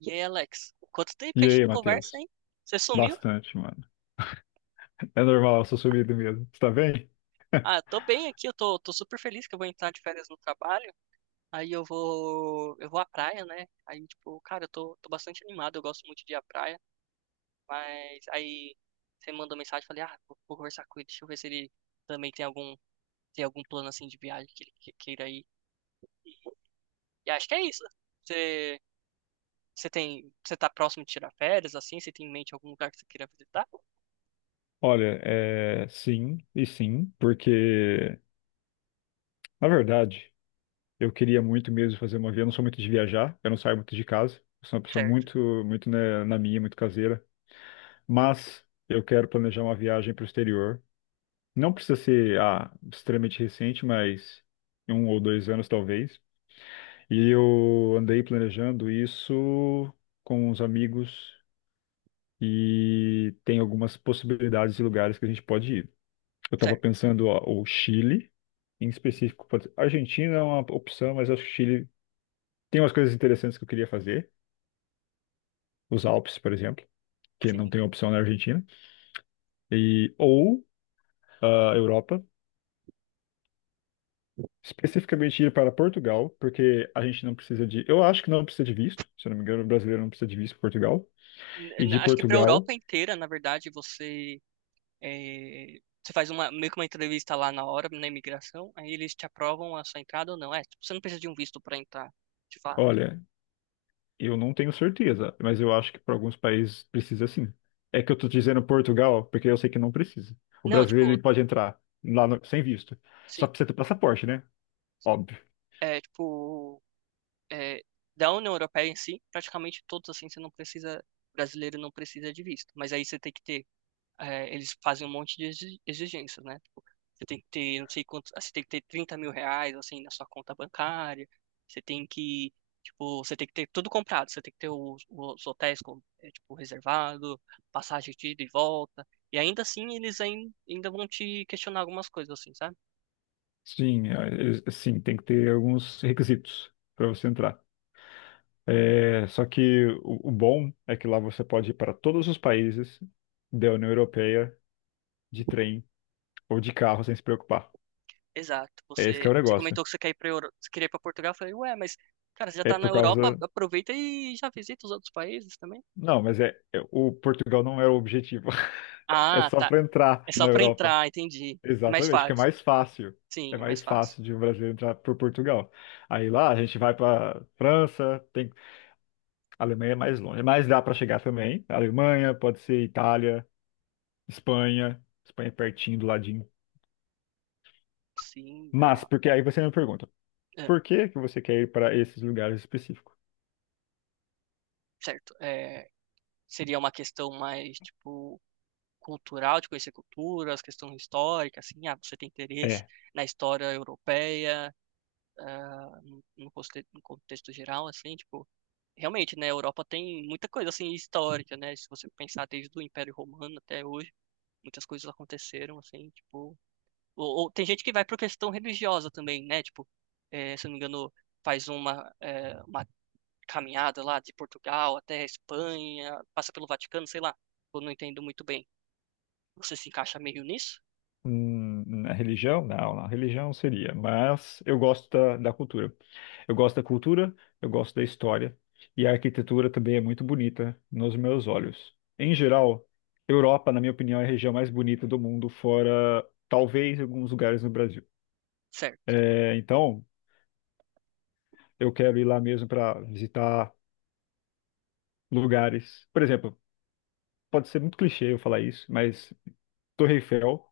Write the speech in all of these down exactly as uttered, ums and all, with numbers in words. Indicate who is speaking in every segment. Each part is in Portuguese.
Speaker 1: E aí, Alex, quanto tempo que a
Speaker 2: E
Speaker 1: gente
Speaker 2: aí,
Speaker 1: não conversa,
Speaker 2: Matheus?
Speaker 1: hein? Você sumiu?
Speaker 2: Bastante, mano. É normal, eu sou sumido mesmo. Você tá bem?
Speaker 1: Ah, tô bem aqui, eu tô, tô super feliz que eu vou entrar de férias no trabalho. Aí eu vou, eu vou à praia, né? Aí, tipo, cara, eu tô, tô bastante animado, eu gosto muito de ir à praia. Mas aí você mandou mensagem, falei, ah, vou, vou conversar com ele, deixa eu ver se ele também tem algum, tem algum plano assim de viagem que ele que- queira ir. E acho que é isso. Você, você tem, você tá próximo de tirar férias, assim? Você tem em mente algum lugar que você queira visitar?
Speaker 2: Olha, é sim e sim, porque, na verdade, eu queria muito mesmo fazer uma viagem. Eu não sou muito de viajar, eu não saio muito de casa. Eu sou uma pessoa
Speaker 1: Certo,
Speaker 2: muito, muito né, na minha, muito caseira. Mas eu quero planejar uma viagem para o exterior. Não precisa ser ah, extremamente recente, mas um ou dois anos talvez. E eu andei planejando isso com uns amigos e tem algumas possibilidades de lugares que a gente pode ir. Eu estava
Speaker 1: certo.
Speaker 2: pensando, ó, o Chile, em específico. pode- Argentina é uma opção, mas acho que o Chile tem umas coisas interessantes que eu queria fazer. Os Alpes, por exemplo, que não
Speaker 1: Sim.
Speaker 2: tem opção na Argentina. E, ou a Europa, especificamente ir para Portugal, porque a gente não precisa de. Eu acho que não precisa de visto, se eu não me engano, o brasileiro não precisa de visto para Portugal.
Speaker 1: N-
Speaker 2: E
Speaker 1: n-
Speaker 2: de
Speaker 1: Acho que para a
Speaker 2: Portugal.
Speaker 1: Europa inteira, na verdade, você é, você faz uma meio que uma entrevista lá na hora, na imigração, aí eles te aprovam a sua entrada ou não. É, tipo, você não precisa de um visto para entrar, de fato.
Speaker 2: Olha, eu não tenho certeza, mas eu acho que para alguns países precisa sim. É que eu tô dizendo Portugal, porque eu sei que não precisa. O
Speaker 1: Não,
Speaker 2: brasileiro
Speaker 1: tipo,
Speaker 2: ele pode entrar lá no- sem visto. Só
Speaker 1: sim,
Speaker 2: precisa ter passaporte, né?
Speaker 1: sim.
Speaker 2: Óbvio.
Speaker 1: É, tipo, é, da União Europeia em si, praticamente todos assim, você não precisa, brasileiro não precisa de visto, mas aí você tem que ter é, eles fazem um monte de exi- exigências, né? Tipo, você tem que ter, não sei quanto, ah, você tem que ter trinta mil reais, assim, na sua conta bancária, você tem que, tipo, você tem que ter tudo comprado, você tem que ter os, os hotéis, com- é, tipo, reservado, passagem de ida e volta, e ainda assim eles ain- ainda vão te questionar algumas coisas, assim, sabe?
Speaker 2: Sim, é- é- sim, tem que ter alguns requisitos para você entrar. É, só que o, o bom é que lá você pode ir para todos os países da União Europeia de trem ou de carro sem se preocupar.
Speaker 1: Exato,
Speaker 2: É esse que
Speaker 1: você,
Speaker 2: é o
Speaker 1: você
Speaker 2: negócio.
Speaker 1: comentou que você quer ir pra, Euro- você queria ir pra Portugal, eu falei, ué, mas, cara, você já
Speaker 2: É
Speaker 1: tá na
Speaker 2: por
Speaker 1: Europa,
Speaker 2: causa.
Speaker 1: aproveita e já visita os outros países também.
Speaker 2: Não, mas é, é- o Portugal não é o objetivo. É
Speaker 1: Ah,
Speaker 2: só
Speaker 1: tá,
Speaker 2: para
Speaker 1: é
Speaker 2: entrar
Speaker 1: só
Speaker 2: na
Speaker 1: pra
Speaker 2: Europa.
Speaker 1: entrar, entendi, é mais
Speaker 2: Exatamente, que é
Speaker 1: fácil.
Speaker 2: mais fácil. É
Speaker 1: Sim, é mais
Speaker 2: mais
Speaker 1: fácil.
Speaker 2: fácil de um brasileiro entrar por Portugal. Aí lá a gente vai para França, tem a Alemanha é mais longe, mas dá para chegar também. Alemanha, pode ser Itália, Espanha, Espanha é pertinho do ladinho.
Speaker 1: Sim,
Speaker 2: Mas
Speaker 1: dá.
Speaker 2: porque aí você me pergunta,
Speaker 1: É,
Speaker 2: por que que você quer ir para esses lugares específicos?
Speaker 1: certo. É, seria uma questão mais, tipo, cultural, de conhecer culturas, questão histórica, assim, ah, você tem interesse
Speaker 2: É.
Speaker 1: na história europeia, ah, no, no conte- no contexto geral, assim, tipo, realmente, né, a Europa tem muita coisa, assim, histórica, né, se você pensar desde o Império Romano até hoje, muitas coisas aconteceram, assim, tipo, ou, ou tem gente que vai por questão religiosa também, né, tipo, eh, se eu não me engano, faz uma, eh, uma caminhada lá de Portugal até a Espanha, passa pelo Vaticano, sei lá. Eu não entendo muito bem. Você se encaixa meio nisso?
Speaker 2: Hum, na religião? Não, na religião seria, mas eu gosto da, da cultura. Eu gosto da cultura, eu gosto da história, e a arquitetura também é muito bonita nos meus olhos. Em geral, Europa, na minha opinião, é a região mais bonita do mundo, fora talvez alguns lugares no Brasil.
Speaker 1: Certo.
Speaker 2: É, então, eu quero ir lá mesmo para visitar lugares. Por exemplo, pode ser muito clichê eu falar isso, mas Torre Eiffel,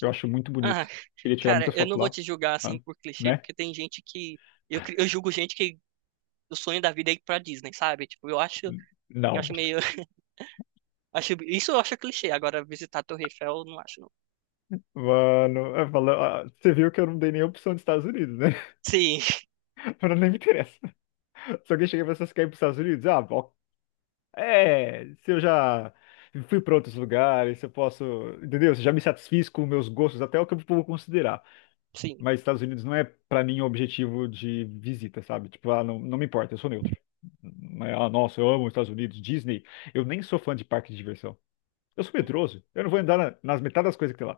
Speaker 2: eu acho muito
Speaker 1: Ah,
Speaker 2: bonito. Queria tirar
Speaker 1: cara,
Speaker 2: muita
Speaker 1: eu não
Speaker 2: foto
Speaker 1: vou
Speaker 2: lá,
Speaker 1: te julgar
Speaker 2: ah,
Speaker 1: assim por clichê,
Speaker 2: né?
Speaker 1: porque tem gente que. Eu, cri- eu julgo gente que o sonho da vida é ir pra Disney, sabe? Tipo, eu acho, eu
Speaker 2: Não.
Speaker 1: acho meio. Acho, isso eu acho clichê. Agora, visitar a Torre Eiffel, eu não acho, não.
Speaker 2: Mano, eu falo- ah, você viu que eu não dei nenhuma opção dos Estados Unidos, né?
Speaker 1: Sim,
Speaker 2: Pra nem me interessa. Se alguém chega e fala, "Você quer ir pros Estados Unidos? Ah, bom. É, se eu já fui pra outros lugares, se eu posso, entendeu? Se eu já me satisfiz com meus gostos, até o que eu vou considerar.
Speaker 1: sim,
Speaker 2: Mas Estados Unidos não é pra mim o objetivo de visita, sabe? Tipo, ah, não, não me importa, eu sou neutro. Não é, ah, nossa, eu amo os Estados Unidos, Disney. Eu nem sou fã de parque de diversão. Eu sou medroso. Eu não vou andar na- nas metades das coisas que tem lá.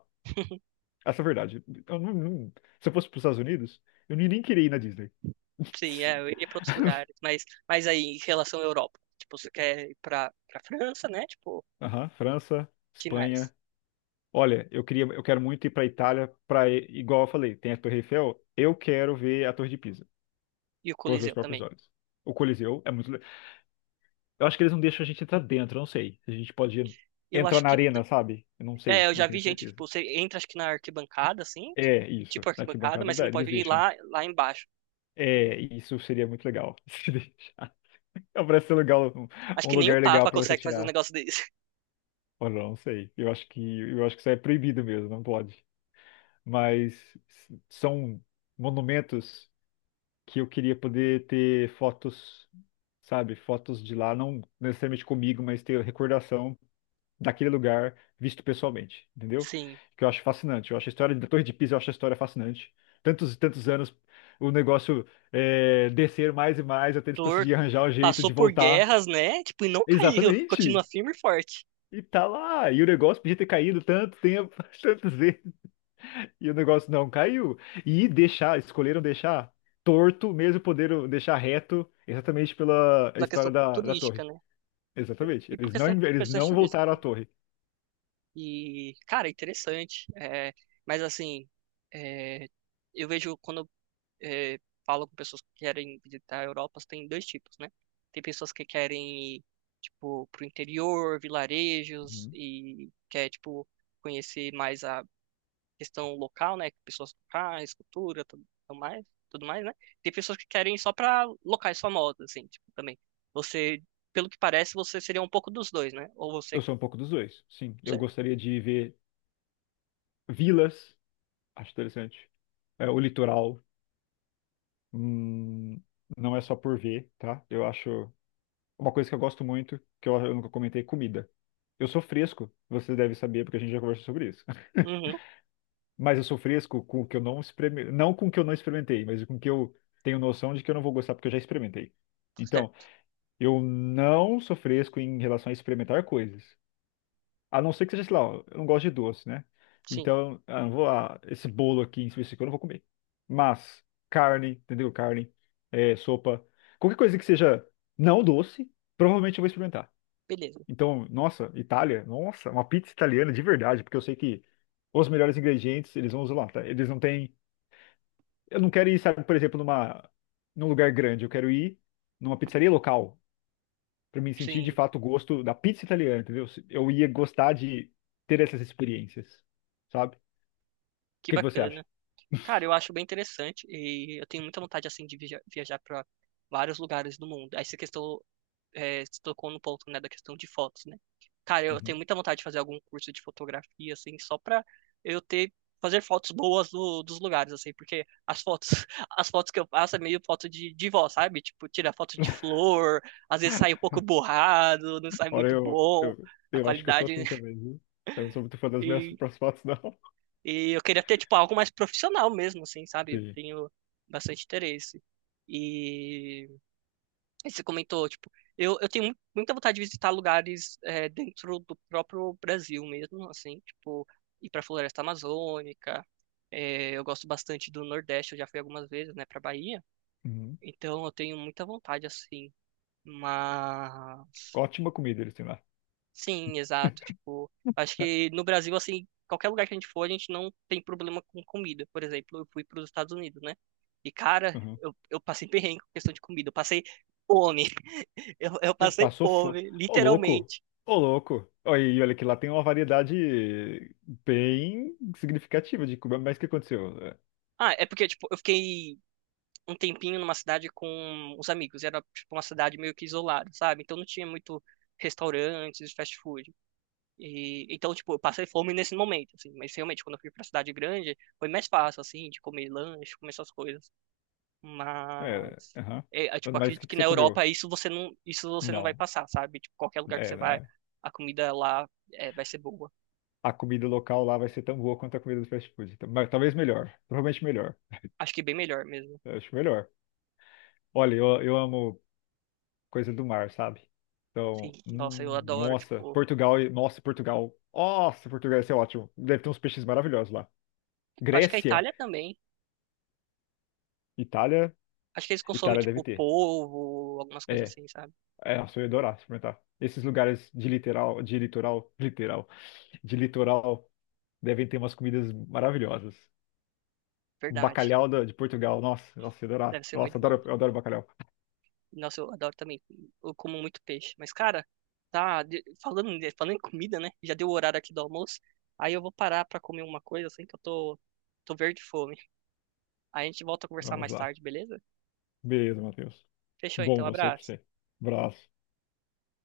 Speaker 2: Essa é a verdade. Eu não- não- Se eu fosse para os Estados Unidos, eu nem nem queria ir na Disney.
Speaker 1: sim, é, eu iria pra outros lugares. Mas, mas aí, em relação à Europa, tipo, você quer ir pra, pra França, né? Tipo,
Speaker 2: Aham, França,
Speaker 1: finais.
Speaker 2: Espanha. Olha, eu queria, eu quero muito ir para Itália, para igual eu falei, tem a Torre Eiffel. Eu quero ver a Torre de Pisa
Speaker 1: E o
Speaker 2: com os meus
Speaker 1: Coliseu
Speaker 2: próprios
Speaker 1: também.
Speaker 2: olhos. O Coliseu é muito. le- Eu acho que eles não deixam a gente entrar dentro. Eu Não sei. A gente pode
Speaker 1: Eu
Speaker 2: entrar
Speaker 1: acho
Speaker 2: na
Speaker 1: que
Speaker 2: arena, sabe? Eu não
Speaker 1: é,
Speaker 2: sei.
Speaker 1: eu
Speaker 2: Não
Speaker 1: já vi
Speaker 2: tenho
Speaker 1: gente,
Speaker 2: certeza.
Speaker 1: tipo, você entra acho que na arquibancada, assim,
Speaker 2: É isso.
Speaker 1: tipo
Speaker 2: Na
Speaker 1: arquibancada,
Speaker 2: arquibancada
Speaker 1: mas você
Speaker 2: da,
Speaker 1: não pode
Speaker 2: eles
Speaker 1: ir
Speaker 2: deixam.
Speaker 1: lá, lá embaixo.
Speaker 2: É, isso seria muito legal. Se deixar. Parece ser legal, um
Speaker 1: Acho
Speaker 2: um
Speaker 1: que nem o
Speaker 2: lugar legal
Speaker 1: Papa
Speaker 2: para você
Speaker 1: consegue fazer um
Speaker 2: tirar.
Speaker 1: negócio desse.
Speaker 2: Olha, eu não sei. Eu acho que eu acho que isso é proibido mesmo, não pode. Mas s- são monumentos que eu queria poder ter fotos, sabe, fotos de lá, não necessariamente comigo, mas ter recordação daquele lugar visto pessoalmente, entendeu?
Speaker 1: Sim,
Speaker 2: Que eu acho fascinante. Eu acho a história da Torre de Pisa, eu acho a história fascinante. Tantos e tantos anos o negócio é, descer mais e mais até eles conseguirem
Speaker 1: torto.
Speaker 2: arranjar o jeito
Speaker 1: Passou
Speaker 2: de
Speaker 1: por
Speaker 2: voltar.
Speaker 1: guerras, né? Tipo, e não caiu. Continua
Speaker 2: Exatamente.
Speaker 1: firme e forte.
Speaker 2: E tá lá, e o negócio podia ter caído tanto tempo, tantas vezes, e o negócio não caiu. E deixar, escolheram deixar torto, mesmo poderam deixar reto, exatamente pela
Speaker 1: Pela
Speaker 2: história
Speaker 1: questão
Speaker 2: da, da
Speaker 1: turística,
Speaker 2: torre.
Speaker 1: né?
Speaker 2: Exatamente.
Speaker 1: E por
Speaker 2: Eles não,
Speaker 1: questão,
Speaker 2: eles
Speaker 1: questões
Speaker 2: não voltaram à
Speaker 1: turísticas.
Speaker 2: torre.
Speaker 1: E, cara, interessante. É, mas assim, é, eu vejo quando eh, falo com pessoas que querem visitar a Europa, tem dois tipos, né? Tem pessoas que querem ir, tipo, pro interior, vilarejos,
Speaker 2: Uhum.
Speaker 1: e quer, tipo, conhecer mais a questão local, né? Pessoas locais, cultura, tudo tudo mais, tudo mais, né? Tem pessoas que querem ir só pra locais famosos, assim, tipo, também. Você, pelo que parece, você seria um pouco dos dois, né? Ou
Speaker 2: Eu
Speaker 1: você,
Speaker 2: sou um pouco dos dois, sim. Eu
Speaker 1: certo.
Speaker 2: gostaria de ver vilas, acho interessante. É, o litoral, hum, não é só por ver, tá? Eu acho uma coisa que eu gosto muito, que eu, eu nunca comentei, é comida. Eu sou fresco, você deve saber, porque a gente já conversou sobre isso.
Speaker 1: Uhum,
Speaker 2: Mas eu sou fresco com o que eu não experimentei, não com o que eu não experimentei, mas com o que eu tenho noção de que eu não vou gostar porque eu já experimentei. Então,
Speaker 1: certo.
Speaker 2: eu não sou fresco em relação a experimentar coisas. A não ser que seja, sei lá, eu não gosto de doce, né?
Speaker 1: Sim,
Speaker 2: Então, ah, não vou lá, esse bolo aqui em específico eu não vou comer. Mas, carne, entendeu? Carne, é, sopa, qualquer coisa que seja não doce, provavelmente eu vou experimentar.
Speaker 1: beleza.
Speaker 2: Então, nossa, Itália, nossa, uma pizza italiana de verdade, porque eu sei que os melhores ingredientes eles vão usar lá, tá? Eles não têm. Eu não quero ir, sabe, por exemplo, numa, num lugar grande, eu quero ir numa pizzaria local para me sentir de
Speaker 1: Sim,
Speaker 2: fato o gosto da pizza italiana, entendeu? Eu ia gostar de ter essas experiências, sabe? O
Speaker 1: que
Speaker 2: que que você acha?
Speaker 1: bacana. Cara, eu acho bem interessante e eu tenho muita vontade, assim, de viaja- viajar para vários lugares do mundo. Aí você questão, é, você tocou no ponto, né, da questão de fotos, né? Cara, eu tenho
Speaker 2: Uhum.
Speaker 1: muita vontade de fazer algum curso de fotografia, assim, só pra eu ter, fazer fotos boas do- dos lugares, assim, porque as fotos, as fotos que eu faço é meio foto de, de vó, sabe? Tipo, tira foto de flor, às vezes sai um pouco borrado, não sai
Speaker 2: Ora,
Speaker 1: muito
Speaker 2: eu,
Speaker 1: bom
Speaker 2: eu,
Speaker 1: a
Speaker 2: eu acho que eu sou
Speaker 1: qualidade.
Speaker 2: assim também, viu? Eu não sou muito fã das minhas próprias fotos, não.
Speaker 1: E eu queria ter, tipo, algo mais profissional mesmo, assim, sabe? Eu
Speaker 2: Sim.
Speaker 1: tenho bastante interesse. E e você comentou, tipo, eu, eu tenho mu- muita vontade de visitar lugares é, dentro do próprio Brasil mesmo, assim, tipo, ir pra Floresta Amazônica. É, eu gosto bastante do Nordeste, eu já fui algumas vezes, né, pra Bahia.
Speaker 2: Uhum.
Speaker 1: Então eu tenho muita vontade, assim. Mas.
Speaker 2: Ótima comida eles têm lá.
Speaker 1: Sim, exato. Tipo, acho que no Brasil, assim, qualquer lugar que a gente for, a gente não tem problema com comida. Por exemplo, eu fui para os Estados Unidos, né? E, cara,
Speaker 2: Uhum.
Speaker 1: eu, eu passei perrengue com questão de comida. Eu passei fome. Eu, eu
Speaker 2: Eu-
Speaker 1: passei
Speaker 2: Passou fome.
Speaker 1: fome,
Speaker 2: Ô, louco!
Speaker 1: literalmente.
Speaker 2: Ô, louco! Olha, e olha que lá tem uma variedade bem significativa de comida, mas o que aconteceu?
Speaker 1: Ah, é porque, tipo, eu fiquei um tempinho numa cidade com os amigos. Era, tipo, uma cidade meio que isolada, sabe? Então não tinha muito restaurantes, fast food. E, então, tipo, eu passei fome nesse momento, assim. Mas realmente, quando eu fui pra cidade grande, foi mais fácil, assim, de comer lanche, comer essas coisas.
Speaker 2: É,
Speaker 1: Mas
Speaker 2: aham.
Speaker 1: é, é, tipo,
Speaker 2: Mas o
Speaker 1: acredito
Speaker 2: que
Speaker 1: que
Speaker 2: que
Speaker 1: na
Speaker 2: você comeu?
Speaker 1: Europa isso você não, isso você não vai
Speaker 2: Não.
Speaker 1: passar, sabe? Tipo, qualquer lugar que você
Speaker 2: É, não
Speaker 1: vai,
Speaker 2: é.
Speaker 1: a comida lá é, vai ser boa.
Speaker 2: A comida local lá vai ser tão boa quanto a comida do fast food. Então, mas talvez melhor. Provavelmente melhor.
Speaker 1: Acho que bem melhor mesmo.
Speaker 2: Eu acho melhor. Olha, eu, eu amo coisa do mar, sabe?
Speaker 1: Sim,
Speaker 2: Então,
Speaker 1: nossa, eu
Speaker 2: hum,
Speaker 1: adoro,
Speaker 2: nossa,
Speaker 1: tipo,
Speaker 2: Portugal, e- nossa, Portugal. Nossa, Portugal, isso é ótimo. Deve ter uns peixes maravilhosos lá.
Speaker 1: acho que a
Speaker 2: Grécia,
Speaker 1: Itália também.
Speaker 2: Itália,
Speaker 1: Acho que eles consomem
Speaker 2: Itália deve
Speaker 1: tipo
Speaker 2: ter.
Speaker 1: polvo, algumas coisas
Speaker 2: É,
Speaker 1: assim, sabe?
Speaker 2: é, nossa, eu ia adorar experimentar. Esses lugares de literal, de litoral, literal, de litoral, devem ter umas comidas maravilhosas.
Speaker 1: Verdade.
Speaker 2: Bacalhau da- de Portugal. Nossa, nossa, eu adoro,
Speaker 1: Deve ser
Speaker 2: nossa,
Speaker 1: muito
Speaker 2: eu
Speaker 1: bom.
Speaker 2: adoro, eu adoro bacalhau.
Speaker 1: Nossa, eu adoro também. Eu como muito peixe. Mas, cara, tá de- falando, falando em comida, né? Já deu o horário aqui do almoço. Aí eu vou parar pra comer uma coisa assim que eu tô, tô verde de fome. A gente volta a conversar
Speaker 2: Vamos
Speaker 1: mais
Speaker 2: lá.
Speaker 1: tarde, beleza?
Speaker 2: Beleza, Matheus.
Speaker 1: Fechou
Speaker 2: Bom
Speaker 1: então,
Speaker 2: você, pra
Speaker 1: abraço.
Speaker 2: você. Abraço.